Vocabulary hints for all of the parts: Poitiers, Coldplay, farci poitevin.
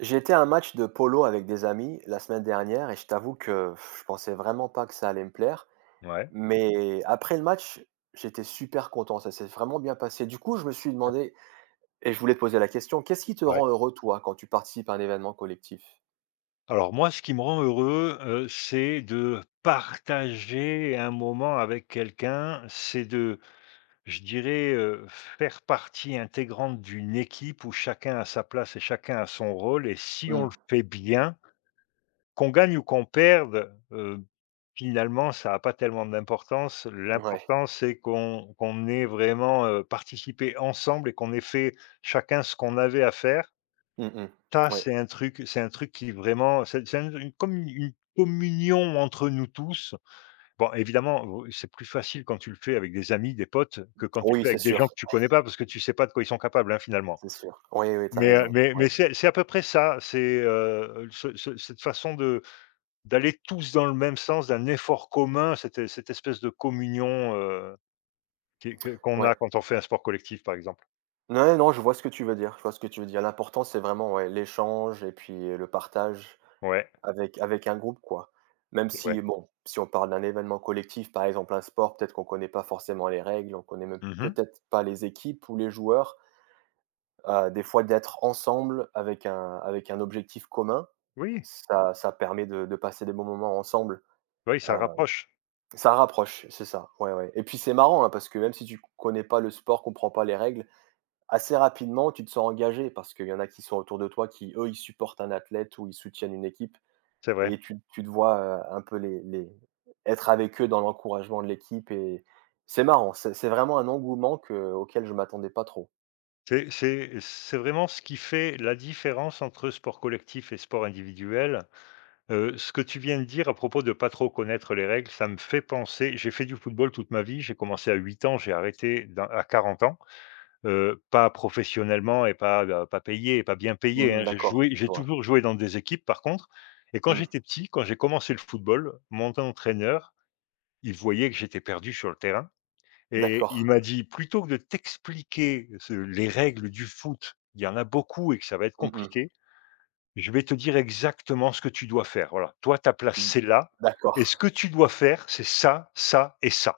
J'ai été à un match de polo avec des amis la semaine dernière et je t'avoue que je pensais vraiment pas que ça allait me plaire. Ouais, Mais après le match, j'étais super content, ça s'est vraiment bien passé. Du coup, je me suis demandé, et je voulais te poser la question, qu'est-ce qui te ouais. rend heureux, toi, quand tu participes à un événement collectif? Alors moi, ce qui me rend heureux, c'est de partager un moment avec quelqu'un. C'est de, je dirais, faire partie intégrante d'une équipe où chacun a sa place et chacun a son rôle et si on Mmh, le fait bien, qu'on gagne ou qu'on perde, finalement, ça a pas tellement d'importance. ouais. L'important, c'est qu'on ait vraiment, participé ensemble et qu'on ait fait chacun ce qu'on avait à faire. Mmh mh. Ça, Ouais. c'est un truc qui vraiment c'est un une comme une communion entre nous tous. Bon, évidemment, c'est plus facile quand tu le fais avec des amis, des potes, que quand tu le Oui, fais c'est avec des gens sûr, que tu connais pas, parce que tu sais pas de quoi ils sont capables, hein, finalement. c'est sûr. Oui, oui, t'as Mais, raison. mais Ouais, mais c'est à peu près ça, c'est, ce ce cette façon de d'aller tous dans le même sens, d'un effort commun, cette espèce de communion, qui que qu'on ouais. a quand on fait un sport collectif, par exemple. Non, non, je vois ce que tu veux dire, je vois ce que tu veux dire. L'important, c'est vraiment, ouais, l'échange et puis, le partage. Ouais, Avec un groupe, quoi. Même c'est vrai. si, bon, si on parle d'un événement collectif, par exemple un sport, peut-être qu'on ne connaît pas forcément les règles, on connaît même Mmh. peut-être pas les équipes ou les joueurs. Des fois d'être ensemble avec un objectif commun, Oui, ça permet de passer des bons moments ensemble. oui, ça Heu, rapproche, ça rapproche, c'est ça, ouais, ouais et puis c'est marrant, hein, parce que même si tu connais pas le sport, comprends pas les règles, assez rapidement tu te sens engagé parce qu'il y en a qui sont autour de toi qui, eux, ils supportent un athlète ou ils soutiennent une équipe. c'est vrai. Et tu te vois, un peu les être avec eux dans l'encouragement de l'équipe et c'est marrant, c'est vraiment un engouement que auquel je m'attendais pas trop. C'est vraiment ce qui fait la différence entre sport collectif et sport individuel. Ce que tu viens de dire à propos de pas trop connaître les règles, ça me fait penser, j'ai fait du football toute ma vie, j'ai commencé à 8 ans, j'ai arrêté dans à 40 ans, pas professionnellement et pas, pas payé et pas bien payé, hein. Mmh d'accord, je J'ai vois. toujours joué dans des équipes par contre. Et quand Mmh, j'étais petit, quand j'ai commencé le football, mon entraîneur, il voyait que j'étais perdu sur le terrain et d'accord. il m'a dit: «Plutôt que de t'expliquer ce les règles du foot, il y en a beaucoup et que ça va être Mmh mh. compliqué, je vais te dire exactement ce que tu dois faire. Voilà, toi ta place Mmh. c'est là et D'accord. ce que tu dois faire c'est ça, ça et ça»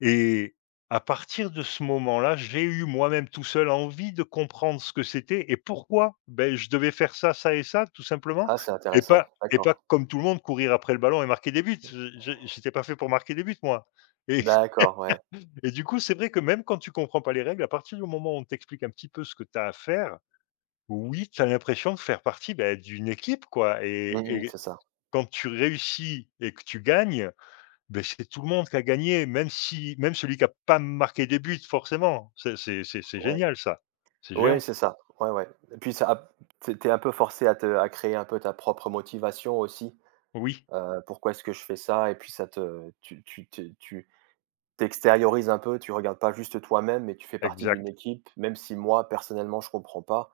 et à partir de ce moment-là, j'ai eu moi-même tout seul envie de comprendre ce que c'était et pourquoi. Ben, je devais faire ça, ça et ça tout simplement Ah, c'est et intéressant. Pas D'accord. comme tout le monde courir après le ballon et marquer des buts. Je J'étais pas fait pour marquer des buts moi. Et D'accord, ouais. Du coup, c'est vrai que même quand tu comprends pas les règles, à partir du moment où on t'explique un petit peu ce que tu as à faire, oui, tu as l'impression de faire partie, bah, d'une équipe, quoi. Et Mmh mh, c'est ça. quand tu réussis et que tu gagnes, ben c'est tout le monde qui a gagné, même si, même celui qui a pas marqué des buts forcément. C'est Ouais. génial ça. C'est Ouais, géant. c'est ça. Ouais, ouais. Et puis ça a tu un peu forcé à te à créer un peu ta propre motivation aussi. Oui, Pourquoi est-ce que je fais ça? Et puis ça te tu tu tu tu t'extériorises un peu, tu regardes pas juste toi-même, mais tu fais partie d'une exact, équipe, même si moi, personnellement, je comprends pas,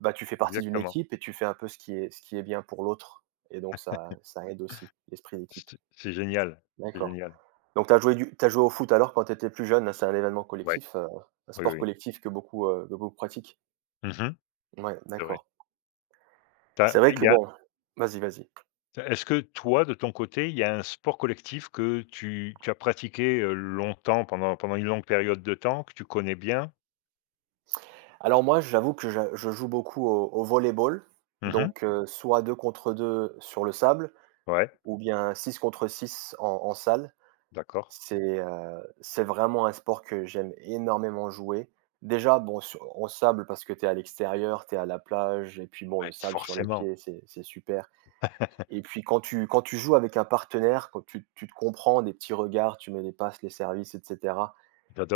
bah, tu fais partie d'une exactement. équipe et tu fais un peu ce qui est bien pour l'autre et donc ça aide aussi, l'esprit d'équipe. C'est génial, c'est D'accord. génial. Donc tu joué au foot alors quand tu étais plus jeune, là, c'est un événement Ouais, collectif, un oui, sport oui. collectif que beaucoup pratiquent? Mmh. Ouais, C'est vrai. d'accord. Tu C'est vrai il que y a bon vas-y, vas-y. Est-ce que toi, de ton côté, il y a un sport collectif que tu as pratiqué, longtemps, pendant une longue période de temps, que tu connais bien? Alors moi, j'avoue que je joue beaucoup au volley-ball, Mmh. donc soit 2 contre 2 sur le sable Ouais, ou bien 6 contre 6 en salle. d'accord. C'est vraiment un sport que j'aime énormément jouer. Déjà, bon, su en sable parce que tu es à l'extérieur, tu es à la plage et puis bon, le Ouais, sable sur les forcément. pieds, c'est super et puis quand tu joues avec un partenaire, quand tu te comprends, des petits regards, tu mets les passes, les services et cetera.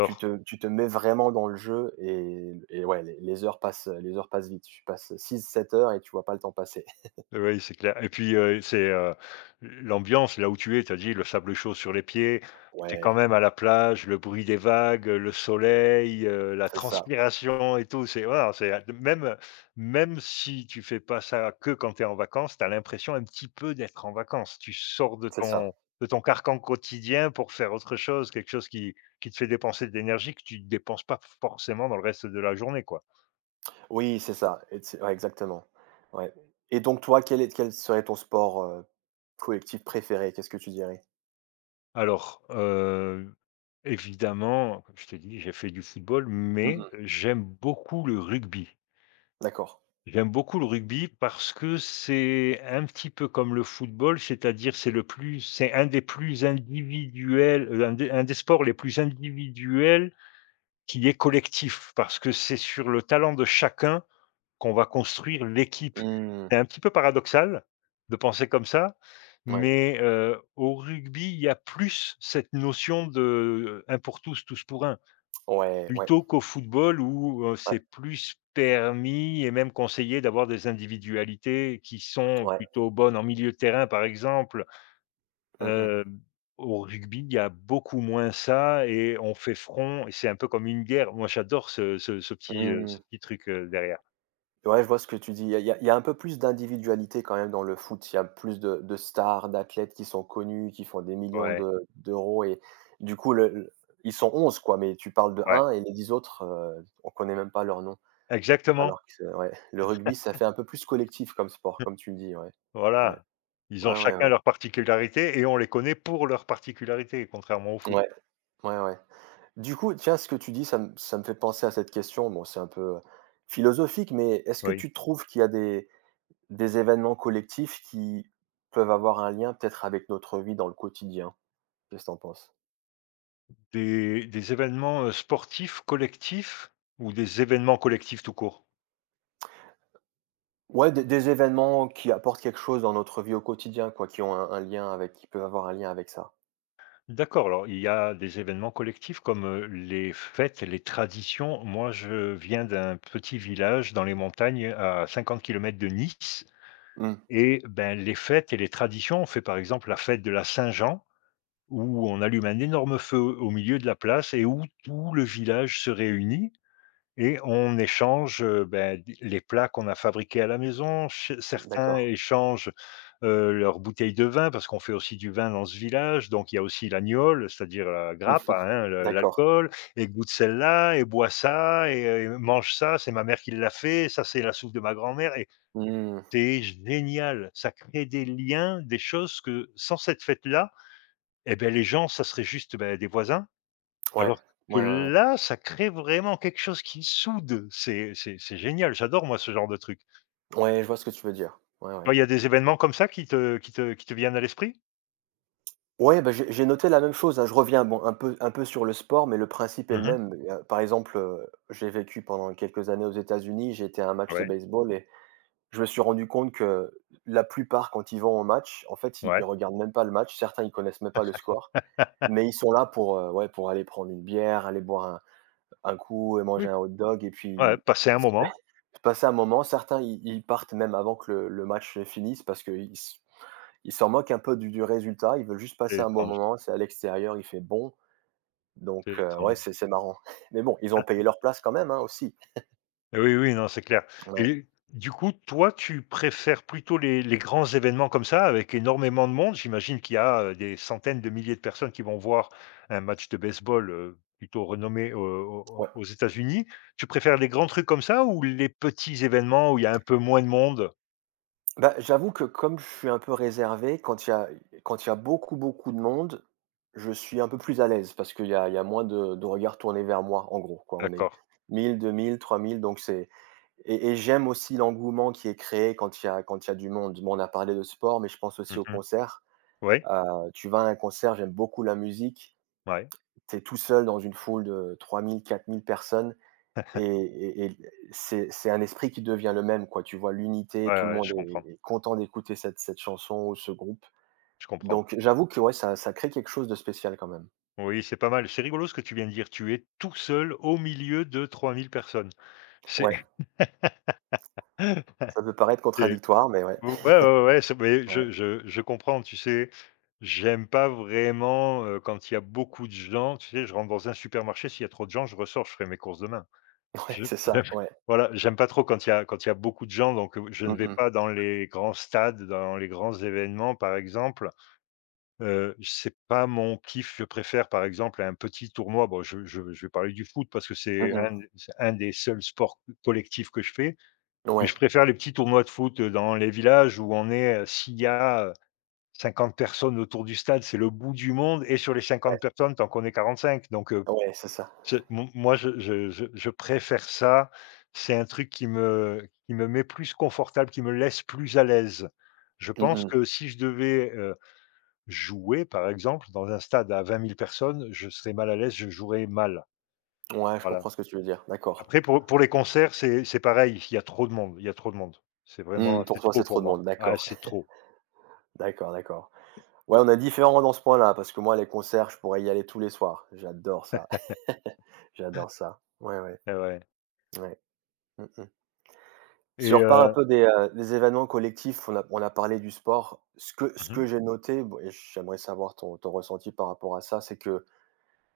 Tu te tu te mets vraiment dans le jeu et ouais, les heures passent, les heures passent vite. Tu passes 6 7 heures et tu vois pas le temps passer. Oui, c'est clair et puis, c'est, l'ambiance là où tu es, tu as dit le sable chaud sur les pieds, tu es quand Ouais, même à la plage, le bruit des vagues, le soleil, la c'est ça, transpiration et tout, c'est voilà, c'est, même si tu fais pas ça que quand tu es en vacances, tu as l'impression un petit peu d'être en vacances. Tu sors de c'est ça. ton carcan quotidien pour faire autre chose, quelque chose qui te fait dépenser de l'énergie que tu ne dépenses pas forcément dans le reste de la journée, quoi. Oui, c'est ça, et c'est ouais, exactement. Ouais et donc toi, quel serait ton sport, collectif préféré? Qu'est-ce que tu dirais? Alors, évidemment, comme je t'ai dit, j'ai fait du football, mais Mmh j'aime beaucoup le rugby. D'accord. J'aime beaucoup le rugby parce que c'est un petit peu comme le football, c'est-à-dire c'est un des plus individuels, un des sports les plus individuels qui est collectif parce que c'est sur le talent de chacun qu'on va construire l'équipe. Mmh. C'est un petit peu paradoxal de penser comme ça, Ouais. mais au rugby, il y a plus cette notion de, un pour tous, tous pour un, Ouais, ouais, plutôt qu'au football où, ouais, c'est plus permis et même conseillé d'avoir des individualités qui sont ouais. plutôt bonnes en milieu de terrain, par exemple. Mmh mh. Heu, au rugby, il y a beaucoup moins ça et on fait front et c'est un peu comme une guerre. Moi, j'adore Mmh. ce petit truc, derrière. Ouais, je vois ce que tu dis. Il y a il y a il y a un peu plus d'individualité quand même dans le foot. Il y a plus de stars, d'athlètes qui sont connus, qui font des millions Ouais, de d'euros et du coup le ils sont 11, quoi, mais tu parles de ouais. un et les 10 autres, on connaît même pas leur nom. Alors Exactement. que c'est ouais, le rugby, ça fait un peu plus collectif comme sport, comme tu le dis, ouais. Ouais. Voilà. Ils ont Ouais, ouais, chacun ouais. leurs particularités et on les connaît pour leurs particularités, contrairement au foot. Ouais, ouais, ouais. Du coup, tiens, ce que tu dis, ça me fait penser à cette question. Bon, c'est un peu, philosophique, mais est-ce que Oui. tu trouves qu'il y a des événements collectifs qui peuvent avoir un lien peut-être avec notre vie dans le quotidien? Qu'est ce que tu penses? Des événements, sportifs collectifs ou des événements collectifs tout court? Ouais, des événements qui apportent quelque chose dans notre vie au quotidien, quoi, qui ont un lien avec qui peuvent avoir un lien avec ça. D'accord, alors il y a des événements collectifs comme, les fêtes, les traditions. Moi, je viens d'un petit village dans les montagnes à 50 kilomètres de Nice Mmh. et ben, les fêtes et les traditions, on fait par exemple la fête de la Saint-Jean où on allume un énorme feu au milieu de la place et où tout le village se réunit et on échange, ben, d les plats qu'on a fabriqués à la maison. Ch Certains D'accord. échangent, leurs bouteilles de vin parce qu'on fait aussi du vin dans ce village, donc il y a aussi l'agnole, c'est-à-dire la grappe, hein, le D'accord. l'alcool et goûte celle-là et bois ça et mange ça, c'est ma mère qui l'a fait, ça c'est la soupe de ma grand-mère et Mmh. c'est génial. Ça crée des liens, des choses que sans cette fête-là et ben les gens, ça serait juste, beh, des voisins, Ouais. alors que Ouais, ouais, ouais. là, ça crée vraiment quelque chose qui soude. C'est génial, j'adore moi ce genre de truc. Ouais, je vois ce que tu veux dire. Ouais, ouais. Toi, il y a des événements comme ça qui te viennent à l'esprit? Ouais, bah, j'ai noté la même chose, hein. Je reviens, bon, un peu sur le sport, mais le principe est Mmh le mh. même. Il Par exemple, j'ai vécu pendant quelques années aux États-Unis, j'ai été à un match de Ouais, baseball et je me suis rendu compte que la plupart, quand ils vont au match, en fait, ils ouais. ils regardent même pas le match. Certains, ils connaissent même pas le score, mais ils sont là pour, ouais, pour aller prendre une bière, aller boire un coup et manger Oui, un hot dog et ouais, puis passer un moment, passer un moment. Certains, ils partent même avant que le match finisse. Parce qu'ils Ils s'en moquent un peu du résultat, ils veulent juste c'est passer un bon étrange, moment, c'est à l'extérieur, il fait bon, donc c'est ouais, étrange. c'est marrant. Mais bon, ils ont payé leur place quand même, hein, aussi. Oui, oui, non, c'est clair Ouais, et du coup, toi, tu préfères plutôt les grands événements comme ça, avec énormément de monde? J'imagine qu'il y a, des centaines de milliers de personnes qui vont voir un match de baseball, plutôt renommé, au au ouais. aux États-Unis. Tu préfères les grands trucs comme ça ou les petits événements où il y a un peu moins de monde? Bah, j'avoue que comme je suis un peu réservé, quand il y a beaucoup, beaucoup de monde, je suis un peu plus à l'aise parce qu'il y a moins de regards tournés vers moi, en gros, quoi. On est D'accord. 1 000, 2 000, 3 000, donc c'est et j'aime aussi l'engouement qui est créé quand il y a du monde. Bon, on a parlé de sport, mais je pense aussi aux Mmh. concerts. Ouais, Tu vas à un concert, j'aime beaucoup la musique. ouais. Tu es tout seul dans une foule de 3 000 4 000 personnes et c'est un esprit qui devient le même, quoi. Tu vois l'unité, Ouais, tout le ouais, monde je est comprends, est content d'écouter cette chanson ou ce groupe. je comprends. Donc j'avoue que ouais, ça crée quelque chose de spécial quand même. Oui, c'est pas mal. C'est rigolo ce que tu viens de dire. Tu es tout seul au milieu de 3 000 personnes. C'est Ouais, ça peut paraître c'est contradictoire, mais ouais. Ouais, ouais, ouais, c'est, mais Ouais, je comprends, tu sais? J'aime pas vraiment, quand il y a beaucoup de gens, tu sais? Je rentre dans un supermarché, s'il y a trop de gens, je ressors, je ferai mes courses demain. ouais, Je c'est ça, ouais. voilà, j'aime pas trop quand il y a beaucoup de gens, donc je ne Mmh vais mh. pas dans les grands stades, dans les grands événements, par exemple. C'est pas mon kiff, je préfère, par exemple, un petit tournoi. Bon, je vais parler du foot parce que c'est Mmh mh. un des seuls sports collectifs que je fais. Mais Ouais, je préfère les petits tournois de foot, dans les villages où on est, s'il y a, 50 personnes autour du stade, c'est le bout du monde et sur les ouais, 50 personnes, tu en connais 45 donc ouais, c'est ça. c'est mon moi je préfère ça. C'est un truc qui me met plus confortable, qui me laisse plus à l'aise. Je pense Mmh que si je devais, jouer, par exemple, dans un stade à 20 000 personnes, je serais mal à l'aise, je jouerais mal. mh. Ouais, je Voilà. comprends ce que tu veux dire, d'accord. Après pour les concerts, c'est pareil, il y a trop de monde, il y a trop de monde. C'est Mmh, vraiment, pour c'est toi, c'est trop trop pour de moi. monde, Ah d'accord. c'est trop, D'accord, d'accord. Ouais, on est différents dans ce point-là, parce que moi, les concerts, je pourrais y aller tous les soirs. J'adore ça. J'adore ça. Ouais, ouais, et ouais, ouais. Mmh mh. Si on et repart un heu peu des événements collectifs, on a parlé du sport. Ce que mmh, j'ai noté, bon et j'aimerais savoir ton ressenti par rapport à ça, c'est que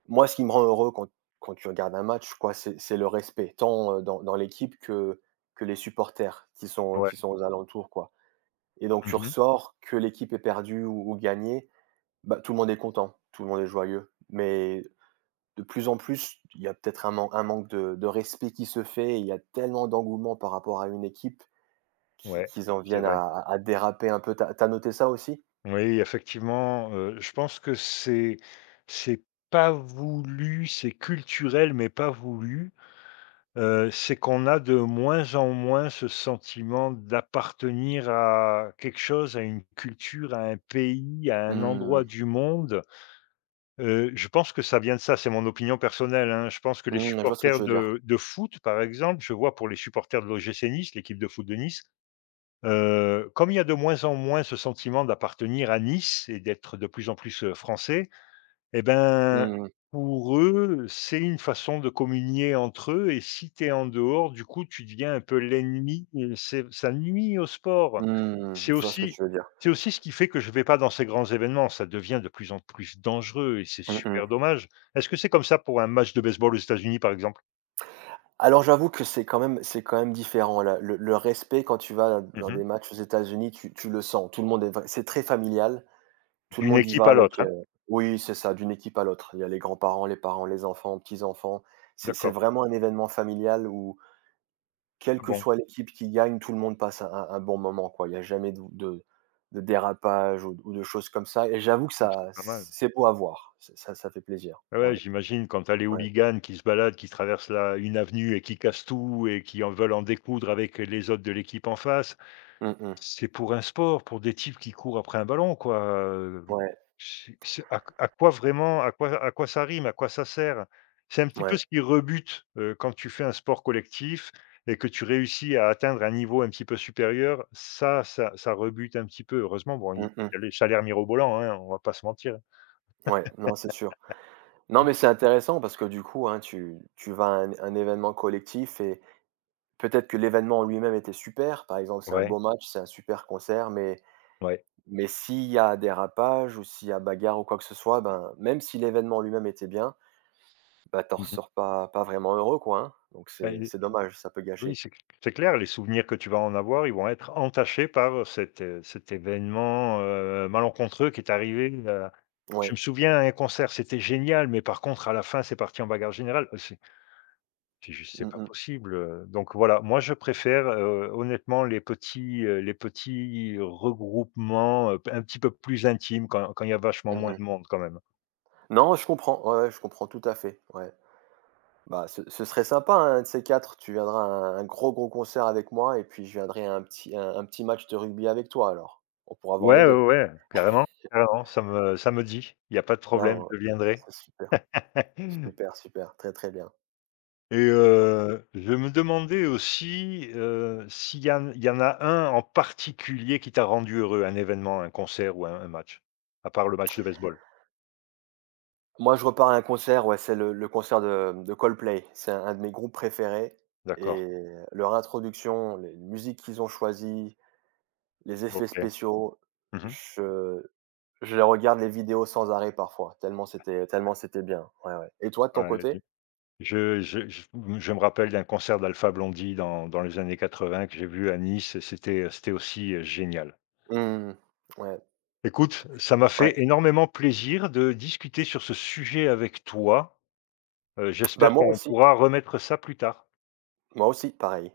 moi, ce qui me rend heureux quand tu regardes un match, quoi, c'est le respect, tant, dans l'équipe que les supporters qui sont qui ouais, sont aux alentours, quoi et donc tu mmh, ressors, que l'équipe est perdue ou gagné, bah, tout le monde est content, tout le monde est joyeux. Mais de plus en plus, il y a peut-être un manque de respect qui se fait. Il y a tellement d'engouement par rapport à une équipe ouais, qu'ils en c'est viennent vrai. à déraper un peu. T'as noté ça aussi? Oui, effectivement, je pense que c'est c'est pas voulu, c'est culturel mais pas voulu, c'est qu'on a de moins en moins ce sentiment d'appartenir à quelque chose, à une culture, à un pays, à un endroit Mmh. du monde. Je pense que ça vient de ça, c'est mon opinion personnelle, hein. Je pense que les Mmh, je vois ce que supporters tu veux dire. De foot, par exemple, je vois pour les supporters de l'OGC Nice, l'équipe de foot de Nice, comme il y a de moins en moins ce sentiment d'appartenir à Nice et d'être de plus en plus, français, et ben, Mmh. pour eux, c'est une façon de communier entre eux et si tu es en dehors, du coup, tu deviens un peu l'ennemi et c'est ça nuit au sport. Mmh. C'est Je vois ce que aussi, tu veux dire. Ce qui fait que je vais pas dans ces grands événements, ça devient de plus en plus dangereux et c'est Mmh, mmh. super dommage. Est-ce que c'est comme ça pour un match de baseball aux États-Unis, par exemple? Alors j'avoue que c'est quand même différent là. Le respect quand tu vas dans Mmh. des matchs aux États-Unis, tu le sens. Tout le monde est, c'est très familial. Tout le D'une monde y équipe va à avec. l'autre, euh, hein? oui, c'est ça, d'une équipe à l'autre. Il y a les grands-parents, les parents, les enfants, petits-enfants. C'est D'accord. vraiment un événement familial où quelle Ah que bon, soit l'équipe qui gagne, tout le monde passe un bon moment, quoi. Il n'y a jamais de dérapage ou de choses comme ça et j'avoue que donc ça c'est pas mal. c'est beau à voir. Ça fait plaisir. Ouais, ouais, Ouais, j'imagine quand tu, les ouais. hooligans qui se baladent, qui traversent la une avenue et qui cassent tout et qui en veulent en découdre avec les autres de l'équipe en face. Mmh mh. C'est pour un sport, pour des types qui courent après un ballon, quoi, Ouais, c'est à quoi vraiment, à quoi, ça rime? À quoi ça sert? C'est un petit peu ouais. ce qui rebute, quand tu fais un sport collectif et que tu réussis à atteindre un niveau un petit peu supérieur, ça rebute un petit peu. Heureusement, bon, il Mmh mh. y a les salaires mirobolants, hein, on va pas se mentir. Ouais, non, c'est sûr. Non, mais c'est intéressant parce que du coup, hein, tu vas à un événement collectif et peut-être que l'événement en lui-même était super. Par exemple, c'est un Ouais, beau match, c'est un super concert, mais ouais. S'il y a dérapage ou s'il y a bagarre ou quoi que ce soit, ben, même si l'événement en lui-même était bien. Bah, t'en Mmh. ressors pas vraiment heureux, quoi, hein, donc c'est Ben. c'est dommage, ça peut Oui, gâcher. c'est clair, les souvenirs que tu vas en avoir, ils vont être entachés par cet, cet événement, malencontreux qui est arrivé. Je Ouais. me souviens, à un concert, c'était génial, mais par contre à la fin, c'est parti en bagarre générale. C'est c'est juste c'est Mmh pas mh. possible, donc voilà, moi je préfère, honnêtement les petits regroupements, un petit peu plus intimes quand il y a vachement Mmh moins mh. de monde quand même. Non, je comprends, ouais, ouais, je comprends tout à fait, ouais. Bah, ce serait sympa, hein, un de ces 4 tu viendras à un gros, gros concert avec moi et puis je viendrai à un petit match de rugby avec toi alors. On pourra voir les Ouais, deux. ouais, ouais, carrément, carrément, ça me dit, il n'y a pas de Non, problème, ouais, je viendrai. c'est super, super, super, très, très bien. Et je me demandais aussi, s'il y en il y en a un en particulier qui t'a rendu heureux, un événement, un concert ou un match? À part le match de baseball? Moi, je repars à un concert, ouais, c'est le concert de Coldplay. C'est un de mes groupes préférés D'accord. et leur introduction, les musiques qu'ils ont choisies, les effets OK. spéciaux, Mmh. je je regarde les vidéos sans arrêt parfois, tellement c'était bien. Ouais, ouais. Et toi de ton Ouais, côté? je je je je je me rappelle d'un concert d'Alpha Blondy dans les années 80 que j'ai vu à Nice et c'était, génial. Mmh. Ouais, Écoute, ça m'a ouais. fait énormément plaisir de discuter sur ce sujet avec toi, Bah, j'espère qu'on pourra remettre ça plus tard. moi aussi, pareil.